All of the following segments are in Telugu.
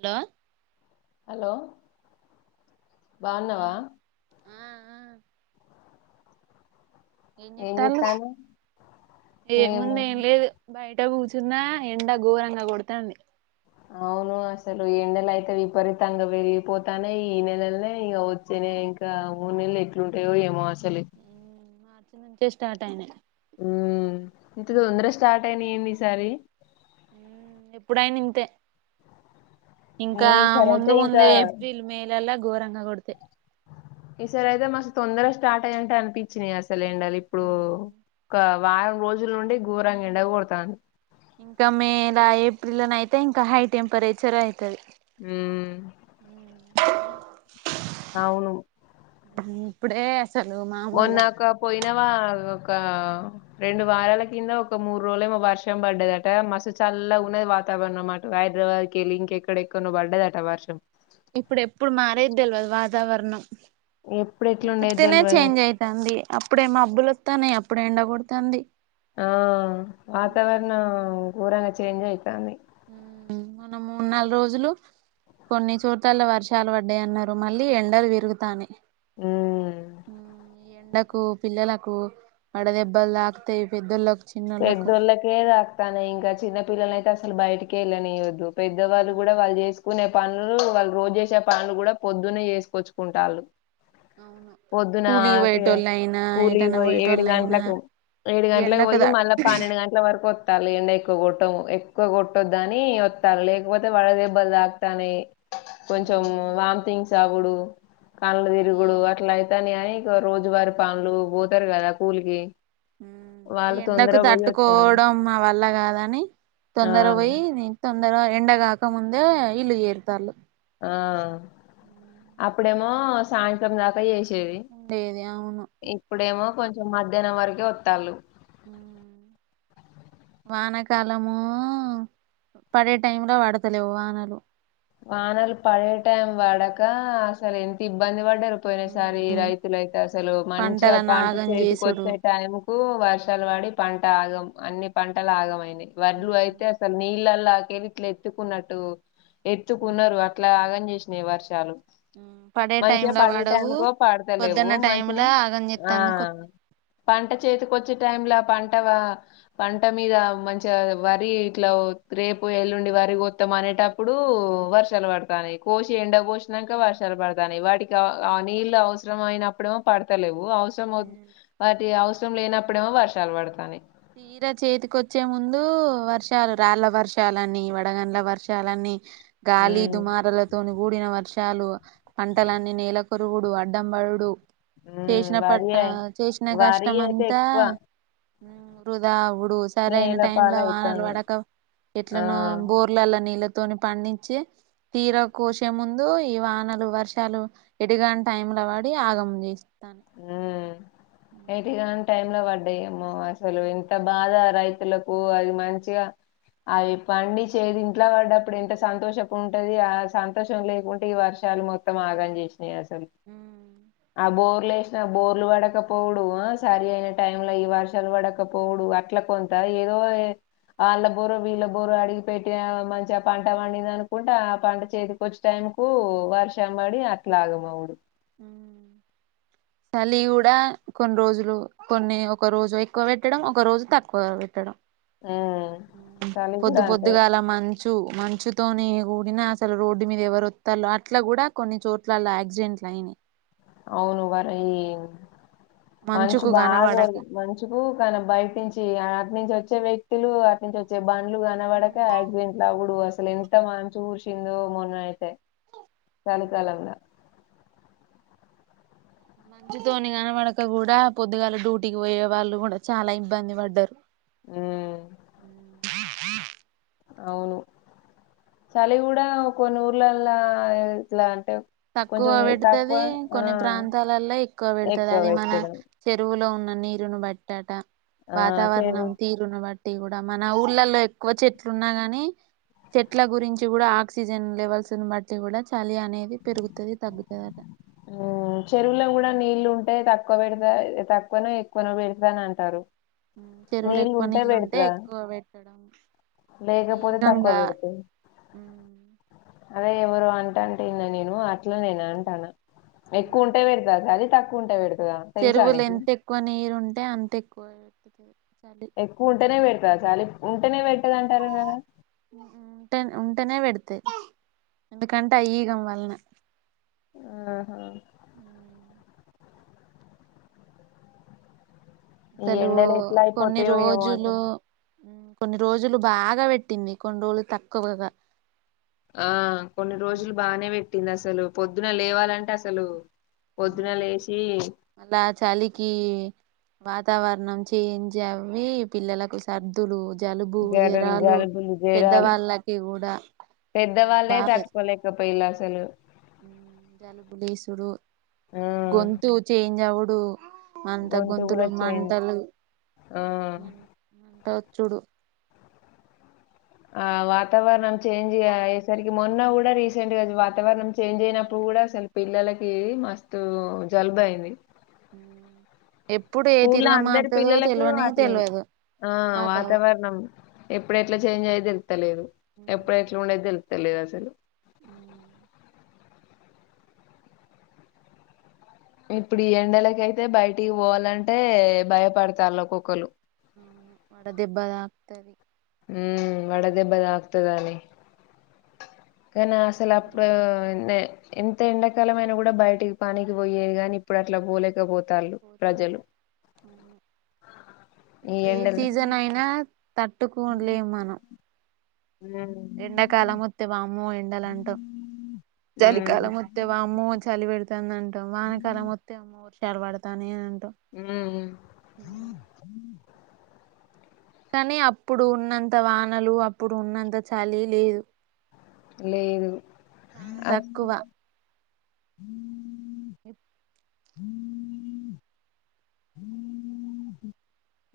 హలో హలో ఆ బాగున్నావా? ఆ ఆ ఏం చెత్తనారు ఏ ఏమో ముంది ఏం లేదు బయట కూర్చున్న ఎండ ఘోరంగా కొడతాంది అవును అసలు ఎండ లు అయితే విపరీతంగా పెరిగిపోతనాయ్ ఈ నెలలనే ఇక వచ్చే నెల ఇంకా మూడు నేలు ఎట్లుంటాయో ఏమో అసలు మార్చి నుంచే స్టార్ట్ అయినాయ్ ఉ ఇంత తొందర స్టార్ట్ అయినయి ఏంది ఈ సారి. ఎప్పుడైన ఇంతే ఇంకా ఏమో ఈసారి ముందు ముందు ఏప్రిల్, మేలలా గోరం ఈ సారి అయితే మస్త్ తొందరా స్టా స్టార్ట్ అయినట్టు అనిపించినయి అస్ లు ఎండలు ఇప్పుడు ఒక వారం రోజుల నుండి గోరంగా ఎండ గొడతాంది. ఇంకా మేలా, ఏప్రిల్లనయితే ఇంకా హై టెంపరేచర్ అయితది. ఉమ్ అవును ఉ ఇప్పుడే అస మొన్నా ఒక పోయినావా ఒక కా రెండు వారాల కింద ఒక మూడు రోజులేమో వర్షం బడ్డదటా. మస్తు చల్లగా ఉన్నది వాతావరణం అటు హైదరాబాద్ కెళ్ళి ఇంకెక్కడెక్కడనో బడ్డదట వర్షం. ఇప్పుడు ఎప్పుడు మారేది తెల్వదు వాతావరణం. ఎప్పుడు ఎట్లుండేది ఉత్తితనే తెల్వదు చేంజ్ అయితాంది. అప్పుడే మబ్బులొత్తానయి అప్ ఇప్పుడే ఎండకొడతాంది. ఆ వాతావరణం గోరంగా చేంజ్ అయితాంది. ఉమ్ మొన్న మూడు నాలుగు రోజులు కొన్ని చోట్లల్లా వర్షాలు పడ్డయి అన్నరు, మళ్ళీ ఎండలు పెరుగుతానయి. ఉమ్ ఆ ఈ ఎండ కు పిల్లలకు వడ దెబ్బలు తాకుతయి. పెద్దోళ్ళకు పెద్దోళ్ళకే తాకుతానయి ఇంకా చిన్నపిల్లలు అయితే అ సలు బయటికే ఎళ్లానీయొద్దు. పెద్దవాళ్ళు కూడా వాళ్ళు చేసుకునె పనులు వాళ్ళు రోజు చేసే పనులు కూడా పొద్దునే చేసుకొచ్చుకుంటాల్లు. అవును కూలీకి పోయేటోళ్ళు అయినా కూలి ఎటన్నా పోయి ఏడు పోయేటోళ్ళు అయినా గంటలకు ఏడు ఈ గంటలకు ఎండకు పోయి తటు మళ్ళా పన్నెండు గంటల వరకు వత్తాల్లు ఇగా ఎండ ఎక్కువ కొట్టం ఎక్కువ కొట్టొద్దని వత్తాలు లేకపోతే వడ దెబ్బలు తాకుతానయి. కొంచం వాంతింగ్స్ అవుడు కళ్ళు ఈ తిరుగుడు అట్లా అయితానయి అని రోజువారి పనులకు పోతరు కదా కూలికి హ్మ్ ఇ వాళ్ళు తొందర ఎండకు పోయి వత్తాలు తట్టుకోవడం మా వల్ల కాదని ఆ తొందర పోయి నేను తొ అందరు ఎండగాక ముందే ఇళ్లు చేరుర్తాలు ఆ అప్పుడేమో సాయంత్రం దాకా చేేసి చె ఉండేది అవును ఇప్పుడేమో కొంచెం మధ్యాహ్నం వరకే వత్తాలు వానకాలము పడే టైం లో పడతలేవు వానలు వానలు పడే టైం పడక అసలు ఎంత ఇబ్బంది పడ్డారు పోయిన సారి రైతులు అయితే అసలు పంటల మంచిగా పంట నాగం చేతికి చేసుడు వచ్చే టైం కు వర్షాలు పడి పంట ఆగం అన్ని పంటలు ఆగమైన వడ్లు అయితే అసలు నీ నీళ్లలా కెళ్ళి ఇట్ల ఎత్తుకున్నటు ఎత్తుకున్నారు అట్లా ఆగని చేసిం వర్షాలు పడే టైమ్ మంచిగా లో పడే పడవు టైంకో పడత లేవు పొద్దున్న టైమ్ మంచిగా లో ఆగం ఆ చెత్తంది కొత్త పంట చేతికి వచ్చి టై లో పంట పంట మీద మంచిగా వరి ఇట్లా రేపు ఎల్లుండి వరి కొత్తాం అనేటప్పుడు ప్పుడు వర్షాలు పడతానాయి కోసి ఎండ పోసినాంక వర్షాలు పడతానాయి వాటికి ఆ నీళ్ళు అవసరం అయినప్పుడేమో పడతలేవు అవసరం వాటి అవ అవసరం లేనప్పుడేమో వర్షాలు పడతానయి తీర చేతికిొచ్చే ముందు వర్షాలు రాళ్ళ వర్షాలన్నీ వడగంల వర్షాలని గాలి ఉమ్, దుమారల తోని గూడిన వర్ష చాలు పంటలన్నీ నేలకొరుగుడు అడ్డంబడుడు ఉమ్, చేసిన పట్ వరి అయి- చేసిన వరి కష్టం అయితే అంతా ఎక్కువ వృదా సరైన నేల టైం లో వానలు పాలవుతుంది పడక ఆ ఎట్లనో బోర్లలా నీ తోని పండించి తీర కోసే ముందు ఈ వానలు వర్షాలు ఎటుగాని టైం లో పడి ఆగం చేసి ఆ ఎటు కాని టైం లో పడ్ అడ అమ్మో అసలు ఎంత బాధ రైతులకు అది మంచిగా అవి పండి చేది ఇంట్లో పడ్డప్పుడు ఎంత సంతోషపు ఉంటది ఆ సంతోషం లేకుంటే ఈ వర్షాలు మొత్తం ఆగం చేసి ఏ అసలు అబో వేసినా బోర్లు పడక పోవుడు సరి అయిన టైం లో ఈ వర్షాలు పడకపోవడు అట్లా కొంత ఏదో వాళ్ళ బోర వీళ్ళ బోరు అడిగి పెట్టి మంచిగా పంట పండింది అనుకుంటే ఆ పంట చేతికి వచ్చే టైం కు వర్షం పడి అట్లా ఆగమవుడు చలి కూడా కొన్ని రోజులు కొన్ని ఒక రోజు ఎక్కువ పెట్టడం ఒక రోజు తక్కువ పెట్టడం ఉమ్ చలి కూడా పొద్దు అంతే పొద్దుగాలా మంచి మంచుతోనే కూడిన అసలు రోడ్డు మీద ఎవరు వస్తాలో అట్లా కూడా కొన్ని చోట్లల యాక్సిడెంట్ అయినయి అవును వర ఈ మంచు మంచుకు కనబడక బాగదు మంచుకు కానీ బయట నుంచి అటు నుంచి వచ్చి. వచ్చే వ్యక్తులు వాటి నుంచి వచ్చే. బాండ్లు గానావాడక యాక్సిడెంట్స్ లవ్వుడు వస్. అసలు ఎంత మంచు కుర్షిందో మొన్న అయితే. చలికాలం గా. మంచుతోని కనబడక కూడా పొద్దుగాల డ్యూటీకి పోయే వాళ్ళు కూడా చాలా ఇబ్బంది పడ్డారు. ఉమ్, ఉమ్ అవును చలి కూడా కొన్ని ఊర్లలా ఇట్లా. తక్కువ కొంచెం తక్కువ పెడుతుది ఆ, కొన్ని ప్రాంతాలల్లో ఎక్కువ పెడుతుది అది మన చెరువులో ఉన్ నీరును బట్టీ ఆట. ఆ, చెరు వాతావరణం తీరును బట్. కూడా మన ఊర్లలో ఎక్కువ చెట్లు ఉన్నా గాని చెట్ల గురించి కూడా ఆక్సిజన్ లెవెల్స్ ను బట్టి కూడా చలి అనేది. పెరుగుతది తగ్గుతది అంట. ఉమ్ చెరువులో కూడా నీళ్ళు ఉంటాయి తక్కు. తక్కువ పెడతా తక్కువనో ఎక్కువనో పెడతాన అంటారు. ఉమ్ చెరువుల నీళ్లు ఎక్కువ నీళ్ళు ఉంటే పెడతా ఎక్కువ పెట్టడం లేకపోతే తక్కువ ఏకంగా. పెడతా అదే ఎవరో అంటుంటే విన్న నేను అట్లనేనంటాన. ఎక్కువ ఉంటే ఉమ్ పెడతాద అది తక్కువ ఉంటే పెడుతదా తెలుసా నీకు. తే అంత ఎక్కువ [inaudible] ఎక్కువ ఉంటేనే పెడ్. చా చాలి ఉంటనే పెట్ ఉమ్ టనే ఉం. వెంటనే పెడితే ఎందుకంటే ఈగ వలన. ఆహా ఉమ్ ఈ అసలు ఎండలు ఎట్లా కొన్ని అయిపోతాయో ఏమో రోజులు అసలు. కొన్ని రోజులు బాగా పెట్టింది. కొన్ని రోజులు తక్కువగా. ఆహ్ కొన్ని రోజులు బాగానే పెట్. పట్టింది అసలు పొద్దున లేవాలంటే అసలు. పొద్దున ఉమ్ లేసి అలా చలికి. వాతావరణం చేంజ్ అవి పిల్లలకు సర్దులు. జలుబు జరలు జ్వరాలు జలుబులు జరాలు పెద్దవాళ్ళకి కూడా బాగా. పోయిండ్ల అసలు. జలుబులేసుడు ఆ గొంతు చేంజ్ అవుడు. డు మంట గొంతు గొంతులో కూడా చేంజ్ మంటలు ఆ వ చుడు ఆ వాతవరణం చేంజ్ అయేసరికి మోన్ న్నా కూడా రీసెంట్ గా వాతావరణం చేంజ్ అయినప్పుడు కూడా అసలు పిల్లలకి మస్తు జలుబు అయింది హ స్కూల్ లో అందరి పిల్లలకు అట్ల తెలియదు ఆ వాతావరణం ఎప్పుడు ఎట్లా చేంజ్ అయి లేదు ఎప్పుడట్లా ఉండేది తెలు తెలీదసలు ఉమ్ ఇప్పుడు ఈ ఎండలక అయితే బయటికి పోవాలంటే భయపడతారు లోక్కొక్కరు ఆ వడ దెబ్బ తాక్తది ఉమ్ వడ దెబ్బ తాక్తదని కానీ అసలు ఇప్పుడు అప్పుడు నే ఎంత ఎండాకాలం అయినా కూడా బయటికి పానికి పోయేది గాని ఇప్పుడు అట్లా పోలేకపోతే పోలేరు అవును ఈ ఏ ఎండలు సీజన్ అయినా తట్టుకోలేము మనం మ్మ్ ఎండాకాలం మొత్త వామ్మో ఎండలు అంటాం చలికాలం మొత్త వామ్మో చలి పెడుతుంద అంటాం వానకాలం మొత్త అమ్మో డ పడతానే అంటాం హ్మ్ కానీ అప్పుడు ఉన్నంత వానలు అప్పుడు ఉన్నంత చలి లేదు లేదు చాలా అ తక్కువ ఉమ్ ఇ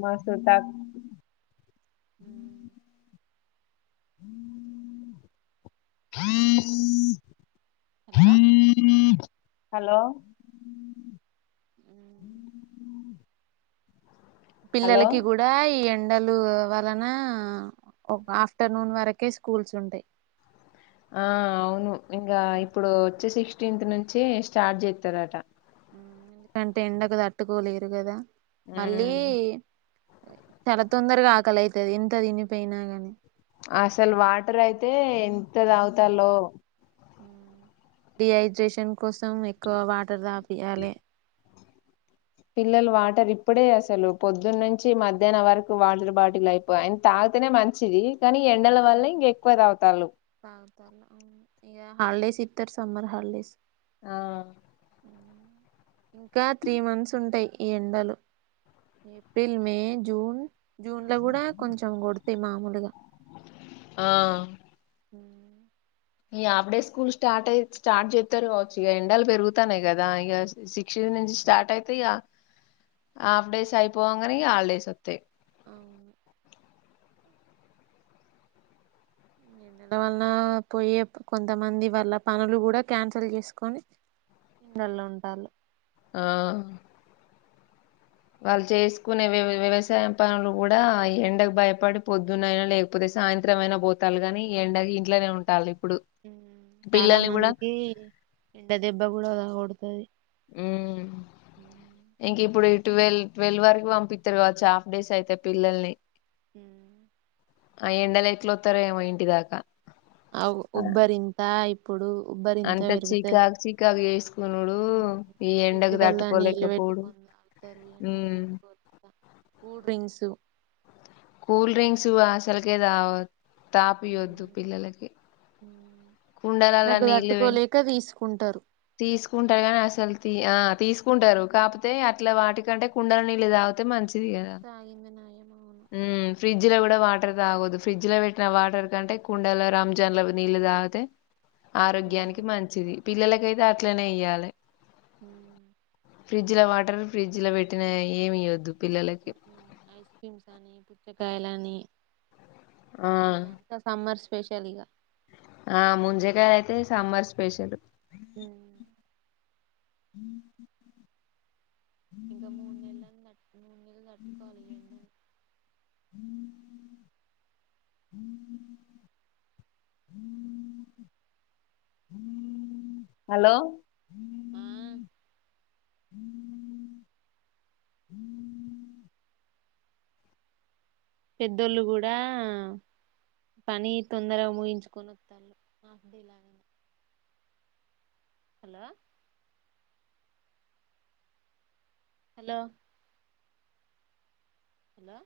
మా చుటా హ్మ్ ఆ హ హలో హలో [inaudible] హలో పిల్లలకి కూడా ఈ ఎం ఎండలు వలన ఒక ఆఫ్టర్నూన్ వరకే స్కూల్స్ ఉంటాయి ఆ అవును ఇంకా ఇప్పుడు వచ్చేసి ఫిఫ్టీన్ నుంచి స్టార్ట్ చేస్తారట ఎందుకంటే ఎండకుట్టుకోలేరు కదా మళ్ళీ ఉమ్ చాలా తొందరగా ఆకలి అైతది ఎంత త వినిపోయినా ని అసలు వాటర్ అయితే ఎంత తాగుతాలో డిహైడ్రేషన్ కోసం ఎక్కువ వాటర్ దపియాలి పిల్లలు వాటర్ ఇప్పుడే అసలు పొద్దున్న నుంచి మధ్యాహ్నం వరకు వాటర్ బాటిల్ అయిపోయి అ తాగితేనే మంచిది కానీ ఎండల వల్ల ఇంక ఎక్కువ త అవుతాలు ఇ హాలిడేస్ ఇతారు సమ్మర్ హాలిడేస్ ఆ ఇంకా త్రీ మంత్స్ ఉంటాయి ఈ ఎండలు ఏప్రిల్ మే జూన్ జూన్ లో కూడా కొంచెం కొడతాయి మామూలుగా ఆ హ ఈ హాఫ్ డేస్ స్కూల్ స్టార్ట్ అయి స్టార్ట్ చెప్తారు కావచ్చు ఇక ఎండాలు పెరుగుతాన్నాయి కదా ఇక సిక్స్ నుంచి స్టార్ట్ అయితే ఇ హాఫ్ డేస్ అయిపోవ కనీ హాఫ్ డేస్ వస్తాయి అవును న నెల వల్ల పోయే కొంతమంది వాళ్ళ పనులు కూడా క్యాన్సిల్ చేసుకొని ఇండలో ఉంటళ ఆ వాళ్ళు చేసుకునే వ వ్యవసాయం పనులు కూడా ఎండకు భయపడి పొద్దునయినా లేకపోతే సాయంత్రం అయినా పోతాలి కాని ఎండ ఇంట్లోనే ఉండాలి చాలా మందికి ఎండ దెబ్బ కూడా తగూడదు అ హ్మ్ ఇంక ఇప్పుడు ట్వెల్ ట్వల్వ్ వరకు పంపిస్తారు కావచ్చు, హాఫ్ డేస్ అయితే పిల్లల్ని. మ్మ్ ఆ ఎండెల ఎట్లత్తరో ఏమో ఇంటి దాకా ఆగు ఉబ్బరింత అయి ఇప్పుడు ఉబ్బరి ఇంత అంత పెరుగుతది, చికాకు చికాకు చేసుకునుడు ఈ ఎండకు ఫ్రిడ్జ్లలో నీళ్ళు తట్టుకోలేకపోవుడు పెట్టుకొని తాగుతారు, ఎండకు ఉమ్ దట్టుకో లేక కూల్ డ్రింక్స్. కూల్ డ్రింక్స్ అసల్ కే తాగ తాపియొద్దు ఉమ్, పిల్లలకి కుండలాల నీల్ వే కుంటరు తీసుకుంటా గాని అసలు తీ ఆ తీసుకుంటారు, కాకపోతే అట్లా వాటికంటే కుండల నీళ్ళు తాగితే మంచ్. తాగింది నాయమ్మ గూనా ఉమ్ ఫ్రిడ్జ్ లో కూడా వాటర్ తాగొద్దు ఫ్రిడ్జ్ లో, పెట్టిన వాటర్ కంటే కుండలో రంజాన్ల నీళ్లు తాగితే. ఆరోగ్యానికి మంచిది పిల్లల కైత్ దాట్లోనే ఇయ్యాలే అ ఫ్రిడ్జ్ లో వాటర్ ఫ్రిడ్జ్ లో పెట్టినయి అయ్యి ఏమియద్దు ఐస్ క్రీమ్స్ అని పిచక్ కాయలని ఆ ఇవి అంతా సమ్మర్స్ స్పెషల్ ఇగా ఆ ముంజకాయ అయితే సమ్మర్ స్పెషలు ఉ [inaudible] ఇంగ మూన్నెళ్లు [unintelligible] హలో ఆ పెద్దోళ్ళు గూడా పని తొందరగా ముగించుకొని వొత్తారు [inaudible] హలో హలో హలో